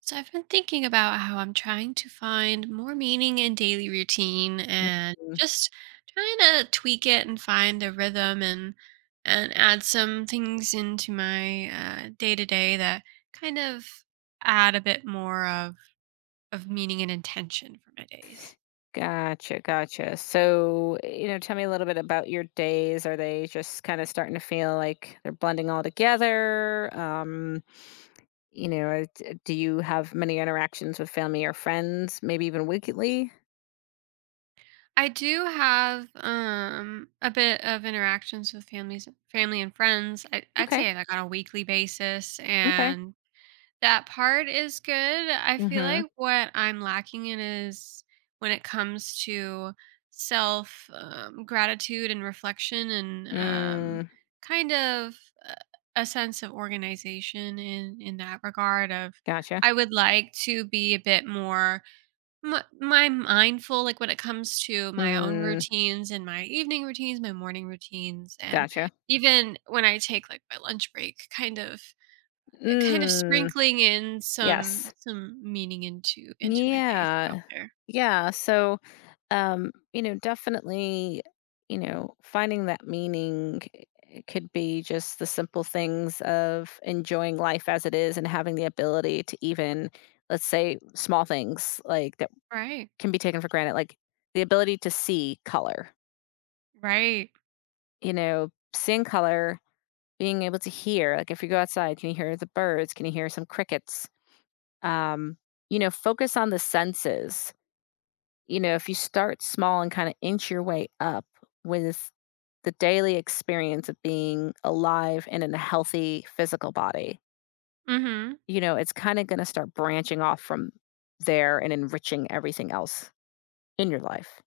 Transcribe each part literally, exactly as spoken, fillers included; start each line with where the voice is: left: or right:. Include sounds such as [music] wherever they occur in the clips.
right: So I've been thinking about how I'm trying to find more meaning in daily routine and
left: Mm,
right: just trying to tweak it and find a rhythm and and add some things into my day to day that kind of add a bit more of of meaning and intention for my days.
left: gotcha, gotcha. So, you know, tell me a little bit about your days. Are they just kind of starting to feel like they're blending all together? Um, you know, or d- do you have many interactions with family or friends, maybe even weekly?
right: I do have um a bit of interactions with families family and friends. I, I'd
left: Okay,
right: say like on a weekly basis
left: okay.
right: and that part is good. I feel
left: Mm-hmm.
right: like what I'm lacking in is when it comes to self um, gratitude and reflection and um,
left: Mm,
right: kind of uh, a sense of organization in in that regard of
left: gotcha.
right: I would like to be a bit more m- my mindful like when it comes to my own
left: Mm,
right: routines and my evening routines, my morning routines and
left: gotcha.
right: even when I take like my lunch break kind of kind of
left: Mm,
right: sprinkling in some
left: yes.
right: some meaning into into my day throughout
left: Yeah.
right: there.
left: Yeah. So, um you know definitely you know finding that meaning eh, it could be just the simple things of enjoying life as it is and having the ability to even let's say small things like that
right: Right.
left: can be taken for granted like the ability to see color,
right: Right.
left: you know, seeing color, being able to hear. Like if you go outside, can you hear the birds? Can you hear some crickets? um you know, focus on the senses. You know, if you start small and kind of inch your way up with the daily experience of being alive and in a healthy physical body,
right: Mhm.
left: you know, it's kind of going to start branching off from there and enriching everything else in your life.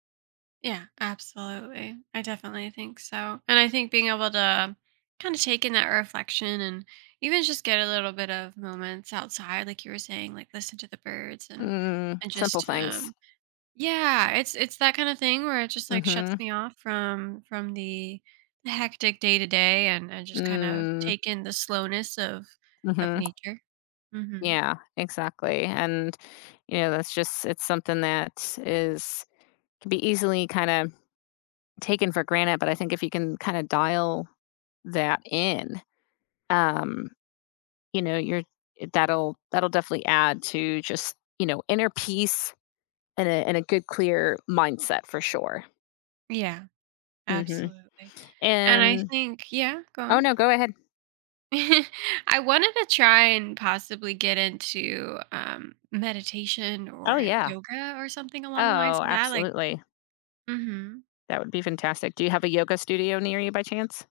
right: Yeah, absolutely. I definitely think so. And I think being able to kind of take in that reflection and even just get a little bit of moments outside like you were saying, like listen to the birds and
left: Mm,
right: and
left: simple
right: just
left: things.
right: um yeah, it's it's that kind of thing where it just like shuts
left: Mm-hmm.
right: me off from from the the hectic day to day and and just kind of
left: Mm,
right: take in the slowness of of
left: mm-hmm.
right: nature. Hmm.
left: Yeah, exactly. And you know, that's just it's something that is can be easily kind of taken for granted, but I think if you can kind of dial that in. Um, you know, you're that'll that'll definitely add to just, you know, inner peace and a and a good clear mindset for sure.
right: Yeah,
left: Mhm.
right: absolutely. And I
left: And
right: think yeah, go
left: oh
right: on.
left: no, go ahead.
right: [laughs] I wanted to try and possibly get into um, meditation
left: Oh
right: or
left: yeah.
right: yoga or something along the lines
left: Oh,
right: of that. Like,
left: absolutely.
right: hmm,
left: That would be fantastic. Do you have a yoga studio near you by chance?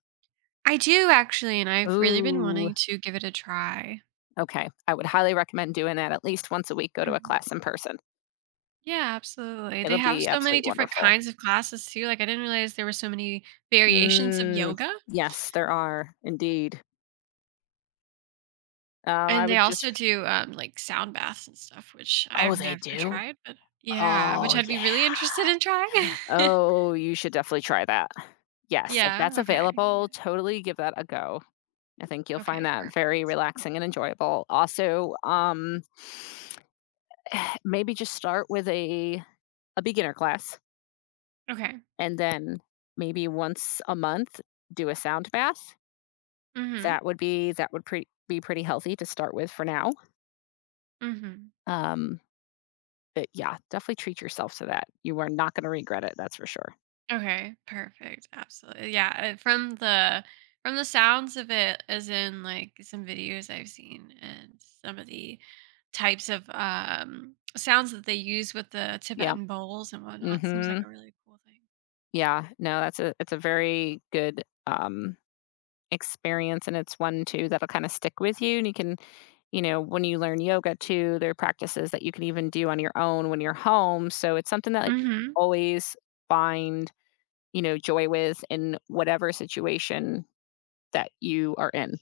right: I do actually, and I've really been
left: Ooh.
right: wanting to give it a try.
left: Okay. I would highly recommend doing that at least once a week. Go to a class in person.
right: Yeah, absolutely. They
left: It'll
right: have
left: be
right: so many
left: absolutely
right: different
left: wonderful.
right: kinds of classes too. Like I didn't realize there were so many variations of
left: Mm,
right: yoga.
left: yes, there are indeed. Um, I
right: And they
left: would just,
right: also do um like sound baths and stuff, which
left: oh,
right: I've
left: they
right: never
left: do?
right: tried, but yeah, which
left: Oh,
right: I'd be
left: yeah.
right: really interested in trying. [laughs]
left: Oh, you should definitely try that. Yes, if
right: Yeah,
left: that's
right: okay.
left: available, totally give that a go. I think you'll find
right: Okay,
left: that very
right: perfect.
left: relaxing and enjoyable. Also, um, [sighs] maybe just start with a a beginner class
right: Okay.
left: and then maybe once a month do a sound bath.
right: Mhm.
left: That would be that would pre- be pretty healthy to start with for now.
right: Mhm.
left: Um, but yeah, definitely treat yourself to that. You are not going to regret it, that's for sure.
right: Okay, perfect. Absolutely. Yeah, uh, from the from the sounds of it, as in like some videos I've seen and some of the types of um sounds that they use with the
left: Yeah.
right: Tibetan bowls and whatnot seems like
left: Mhm.
right: a really cool thing.
left: Yeah. No, that's a it's a very good um experience, and it's one too that'll kind of stick with you. And you can, you know, when you learn yoga too, there are practices that you can even do on your own when you're home, so it's something that, like, you
right: Mhm.
left: always find, you know, joy with in whatever situation that you are in.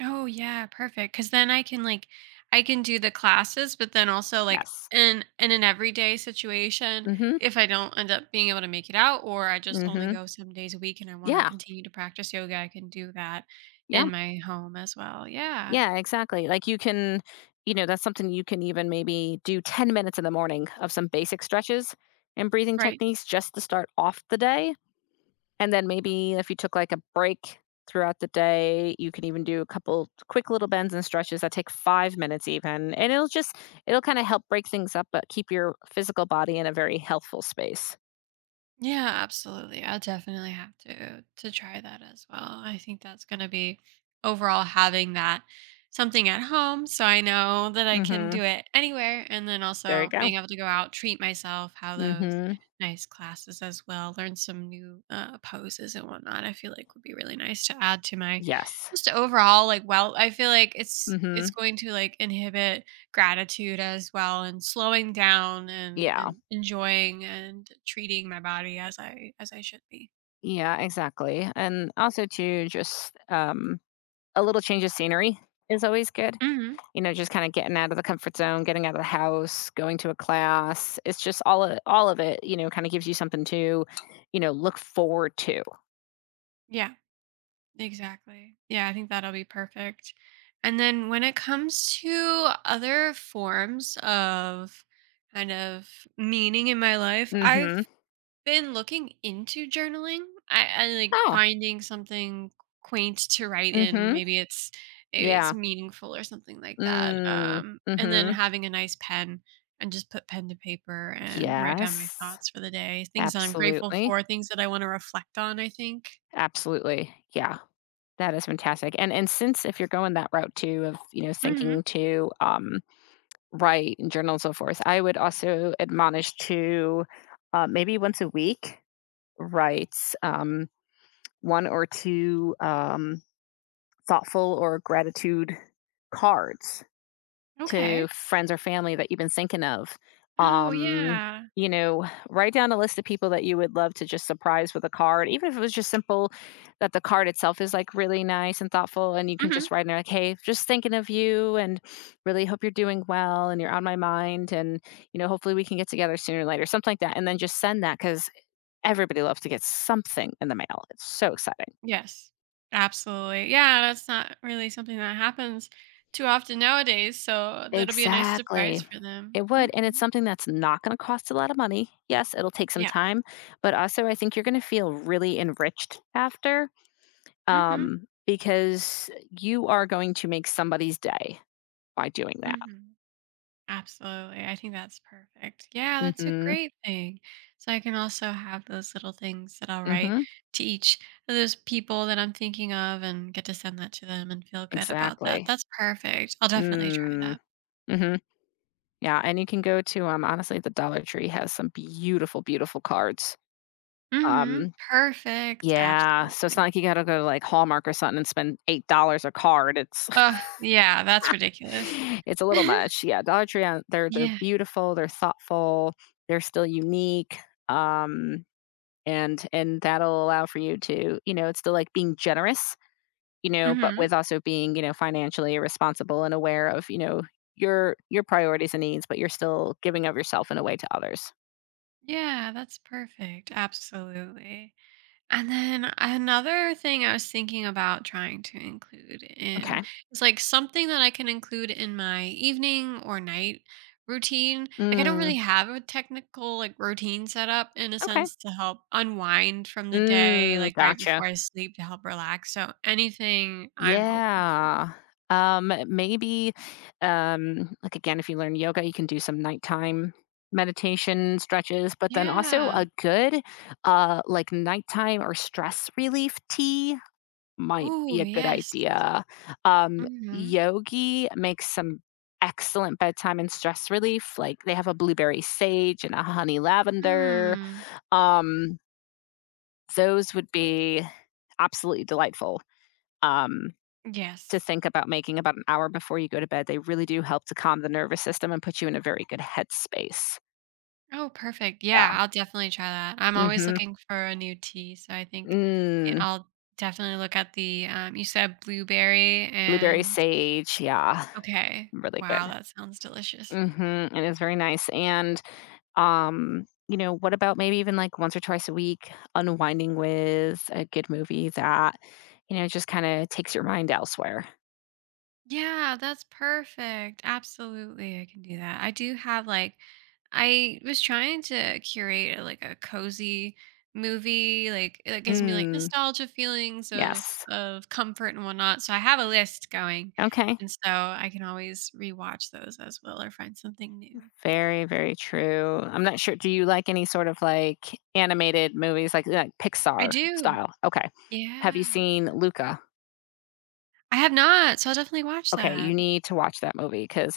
right: Oh yeah, perfect. Cause then I can like I can do the classes, but then also like
left: Yes.
right: in in an everyday situation,
left: Mhm.
right: if I don't end up being able to make it out or I just only
left: Mhm.
right: go some days a week and I want to
left: Yeah.
right: continue to practice yoga, I can do that
left: Yeah.
right: in my home as well. Yeah.
left: Yeah, exactly. Like you can, you know, that's something you can even maybe do ten minutes in the morning of some basic stretches and breathing
right: Right.
left: techniques just to start off the day. And then maybe if you took like a break throughout the day, you can even do a couple quick little bends and stretches that take five minutes even. And it'll just, it'll kind of help break things up, but keep your physical body in a very healthful space.
right: Yeah, absolutely. I definitely have to to try that as well. I think that's going to be overall having that something at home so I know that I can
left: Mm-hmm.
right: do it anywhere and then
left: There you
right: also
left: go.
right: being able to go out, treat myself, have those
left: Mm-hmm.
right: nice classes as well, learn some new uh, poses and whatnot. I feel like would be really nice to add to my
left: Yes.
right: just overall like well, I feel like it's it's
left: Mm-hmm.
right: going to like inhibit gratitude as well and slowing down and
left: Yeah.
right: and enjoying and treating my body as I as I should be.
left: Yeah, exactly. And also to just um a little change of scenery is always good.
right: Mhm.
left: You know, just kinda getting out of the comfort zone, getting out of the house, going to a class. It's just all of all of it, you know, kinda gives you something to, you know, look forward to.
right: Yeah, exactly. Yeah, I think that'll be perfect. And then when it comes to other forms of kind of meaning in my life, I
left: Mhm.
right: been looking into journaling. I, I like
left: Oh.
right: finding something quaint to write in.
left: Mhm.
right: Maybe it's maybe it's
left: Yeah.
right: meaningful or something like that.
left: Mm.
right: Um, and then
left: Mhm.
right: having a nice pen and just put pen to paper and write down my
left: Yes.
right: thoughts for the day, things that I'm grateful
left: Absolutely.
right: for, things that I want to reflect on, I think.
left: Absolutely. Yeah. That is fantastic. And and since if you're going that route too of, you know,
right: Hmm.
left: thinking to, um, write and journal and so forth, I would also admonish to, uh, maybe once a week, write, um one or two um, thoughtful or gratitude cards to
right: Okay.
left: friends or family that you've been thinking of.
right: Oh
left: Um,
right: yeah.
left: you know, write down a list of people that you would love to just surprise with a card, even if it was just simple that the card itself is like really nice and thoughtful. And you can
right: Hmm.
left: just write in there, like, hey, just thinking of you and really hope you're doing well and you're on my mind. And, you know, hopefully we can get together sooner or later, something like that. And then just send that because everybody loves to get something in the mail. It's so exciting.
right: Yes. Absolutely. Yeah, that's not really something that happens too often nowadays. So that'll be a nice
left: Exactly.
right: surprise for them.
left: It
right: Hmm.
left: would, and it's something that's not gonna cost a lot of money. Yes, it'll take some
right: Yeah.
left: time, but also I think you're gonna feel really enriched after,
right: Mm-hmm.
left: um, because you are going to make somebody's day by doing that.
right: Mm-hmm. Absolutely. I think that's perfect. Yeah, that's a
left: Mhm,
right: great thing. So I can also have those little things that I'll write
left: mhm,
right: to each of those people that I'm thinking of and get to send that to them and feel good about that.
left: exactly.
right: That's perfect. I'll definitely try
left: Mm,
right: that.
left: mhm, yeah, and you can go to, um, honestly, the Dollar Tree has some beautiful, beautiful cards.
right: Mm-hmm.
left: Um,
right: Perfect.
left: yeah, so it's not
right: Absolutely.
left: like you gotta go to, like, Hallmark or something and spend eight dollars a card, it's
right: Oh,
left: [laughs]
right: yeah, that's ridiculous.
left: it's a
right: [laughs]
left: little much. Yeah, Dollar Tree, uh, they're they're
right: Yeah.
left: beautiful, they're thoughtful, they're still unique, um, and and that'll allow for you to, you know, it's still like being generous, you know, but with
right: Mm-hmm.
left: also being, you know, financially responsible and aware of, you know, your your priorities and needs, but you're still giving of yourself in a way to others.
right: Yeah, that's perfect. Absolutely. And then another thing I was thinking about trying to include in
left: Okay.
right: is like something that I can include in my evening or night routine. Like I don't really
left: Mm,
right: have a technical like routine set up in a
left: okay.
right: sense to help unwind from the day,
left: Mm,
right: like right
left: gotcha.
right: before I sleep to help relax. So anything I'm open to.
left: Yeah. Um, maybe, um, like again, if you learn yoga, you can do some nighttime meditation stretches, but then also
right: Yeah.
left: a good, uh, like nighttime or stress relief tea might
right: Ooh,
left: be a good
right: yes.
left: idea. Um,
right: Mm-hmm.
left: Yogi makes some excellent bedtime and stress relief. Like they have a blueberry sage and a honey lavender.
right: Mm.
left: Um, those would be absolutely delightful. Um, to
right: Yes.
left: think about making about an hour before you go to bed. They really do help to calm the nervous system and put you in a very good headspace.
right: Oh, perfect.
left: Yeah.
right: Yeah, I'll definitely try that. I'm always
left: Mhm.
right: looking for a new tea, so I think i-
left: Mm,
right: I'll definitely look at the um you said blueberry
left: blueberry
right: and
left: sage, yeah,
right: okay.
left: really
right: Wow,
left: good.
right: that sounds delicious.
left: Mm-hmm. Mhm, it is very nice, and, um, you know, what about maybe even, like, once or twice a week, unwinding with a good movie that, you know, just kinda takes your mind elsewhere?
right: Yeah, that's perfect. Absolutely, I can do that. I do have like I was trying to curate a, like a cozy movie, like that gives me like
left: Mm,
right: nostalgia feelings of
left: yes.
right: of comfort and whatnot. So I have a list going,
left: Okay.
right: and so I can always rewatch those as well or find something new.
left: Very, very true. I'm not sure, do you like any sort of, like, animated movies, like like
right: I
left: Pixar
right: do.
left: style? Okay. Have you
right: Yeah, I
left: seen
right: do.
left: Luca?
right: I have not, so I'll definitely watch
left: Okay, you
right: that.
left: need to watch that movie because,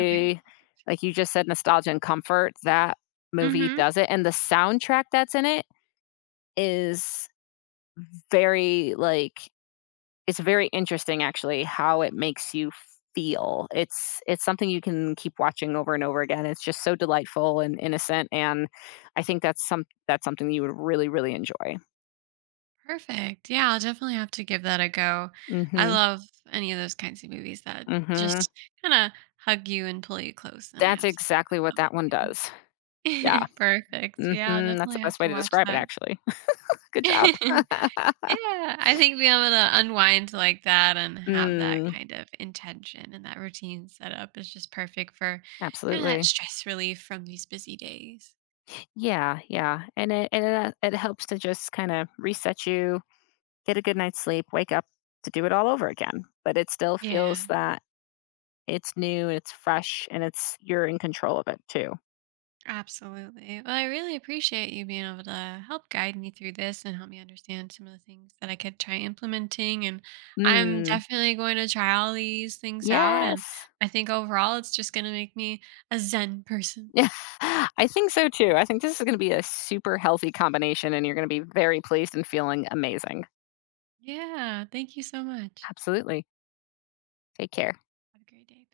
right: Okay.
left: like you just said, nostalgia and comfort, that movie
right: Mm-hmm.
left: does it, and the soundtrack that's in it is very, like, it's very interesting actually how it makes you feel. It's it's something you can keep watching over and over again. It's just so delightful and innocent, and I think that's some that's something you would really, really enjoy.
right: Perfect. Yeah, I'll definitely have to give that a go. I
left: Mhm,
right: love any of those kinds of movies that
left: mhm.
right: just kind of hug you and pull you close, and I
left: That's exactly
right: absolutely
left: what
right: love that
left: that one
right: feeling.
left: does. Yeah.
right: [laughs] Perfect. Yeah, I'll
left: Mhm, that's the
right: definitely have
left: best way
right: to
left: to
right: watch
left: describe it
right: that.
left: actually. [laughs] Good
right: [laughs]
left: job.
right: Yeah,
left: [laughs]
right: I think being able to unwind like that and have that
left: Mm,
right: kind of intention and that routine set up is just perfect for kind of that
left: absolutely.
right: stress relief from these busy days.
left: Yeah, yeah, and it and it, uh, it helps to just kinda reset you, get a good night's sleep, wake up to do it all over again, but it still feels
right: Yeah.
left: that it's new, it's fresh, and it's you're in control of it too.
right: Absolutely. Well, I really appreciate you being able to help guide me through this and help me understand some of the things that I could try implementing. And I'm
left: Mm,
right: definitely going to try all these things out. And
left: yes.
right: I think overall, it's just going to make me a Zen person.
left: Yeah, [laughs] I think so too. I think this is gonna be a super healthy combination, and you're gonna be very pleased and feeling amazing.
right: Yeah. Thank you so much.
left: Absolutely. Take care.
right: Have a great day.